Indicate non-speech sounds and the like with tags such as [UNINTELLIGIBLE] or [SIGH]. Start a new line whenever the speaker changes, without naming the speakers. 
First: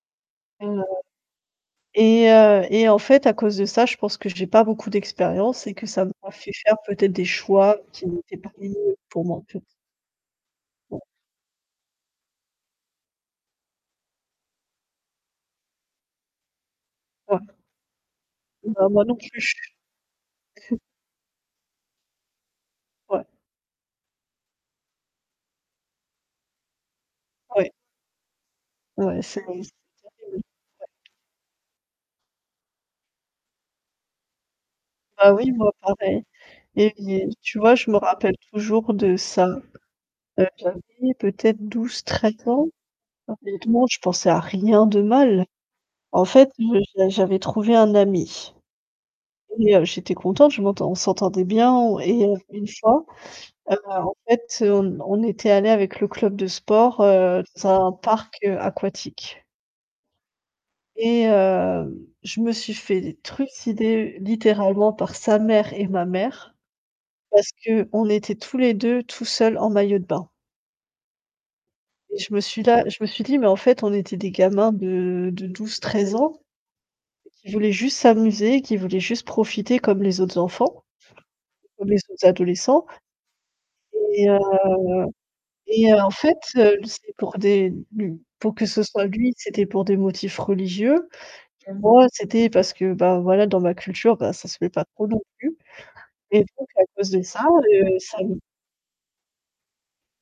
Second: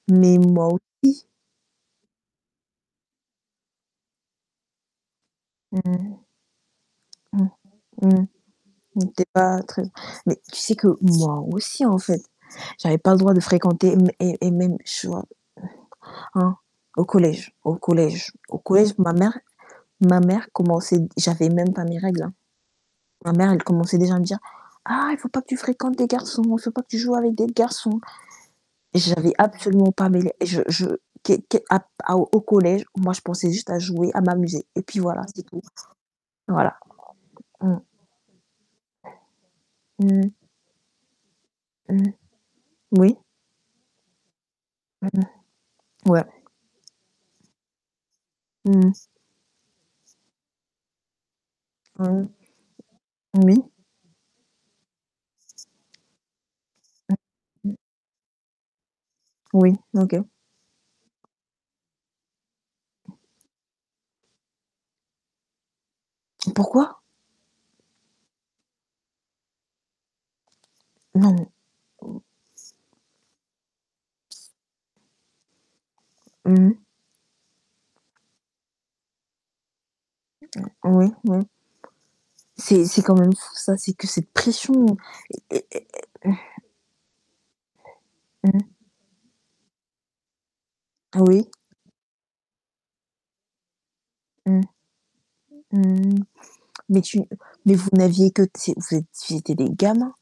Mais, moi
Heu,
aussi.
et heu, et en fait, à cause de ça, je pense que j'ai pas beaucoup d'expérience, et
Mmh
que ça
mh.
m'a fait faire, peut-être, des
Mmh.
choix qui
Mmh
n'étaient pas les mieux
mh. Tu
pour
es
moi, en
pas
fait.
très mais tu sais que
Ouais.
moi aussi en fait, j'avais pas le droit de fréquenter mes et et même je vois Hein, au collège
[UNINTELLIGIBLE]
au collège au
Bah,
collège,
moi
ma
non
mère
plus.
ma mère
Mmh.
commençait j'avais même pas mes règles, hein.
Ouais.
Ma mère, elle commençait déjà à me dire: «Ah, il faut pas que tu fréquentes des garçons, il faut pas que tu joues avec des
Ouais.
garçons», et
Ouais,
j'avais
c'est
absolument pas mêlé et je je
[UNINTELLIGIBLE]
qué qué à au collège, moi, je pensais juste à jouer, à m'amuser, et puis voilà,
Bah
c'est
oui,
tout.
moi, pareil,
Voilà.
et yé tu vois?
Mmh.
Je me rappelle toujours de ça,
Mmh mh.
heu, j'avais peut-être
Mmh.
12-13 ans.
Oui.
Honnêtement, je pensais à rien de
Mmh,
mal.
ouais.
En fait, j'a j'avais trouvé un ami,
Mmh mh.
et heu, j'étais contente, je m'entend on s'entendait bien on et
Mmh.
heu, une fois,
Oui.
heu, en fait, on on était allés avec le club de sport,
Mmh.
heu, dans
Mmh.
un parc, heu, aquatique.
Oui, OK.
Et hem, je me suis fait trucider, littéralement, par sa mère et ma mère,
Pourquoi?
parce qu'on était tous les 2 tout seuls en maillot de bain.
Non, non.
Et
Oh.
je me suis là, je me suis dit, mais en fait, on était des gamins, de de 12-13 ans
Mmh.
qui voulaient juste s'amuser, qui voulaient juste profiter, comme les autres enfants,
Oui, oui.
comme les autres
C'est
adolescents.
c'est quand même fou ça, c'est que
Et
cette
heu,
pression et et et
et en fait, heu, c'est pour des b pour
Mmh mh.
que ce soit lui, c'était pour des motifs religieux,
Oui.
et moi, c'était parce que, bah voilà, dans ma culture, bah, ça se
Mmh.
fait pas trop non plus,
Mmh mh,
et donc à
mais
cause
tu
de ça,
mais vous
heu, ça
n'aviez
n
que c'est vous êtes vous étiez des gamins.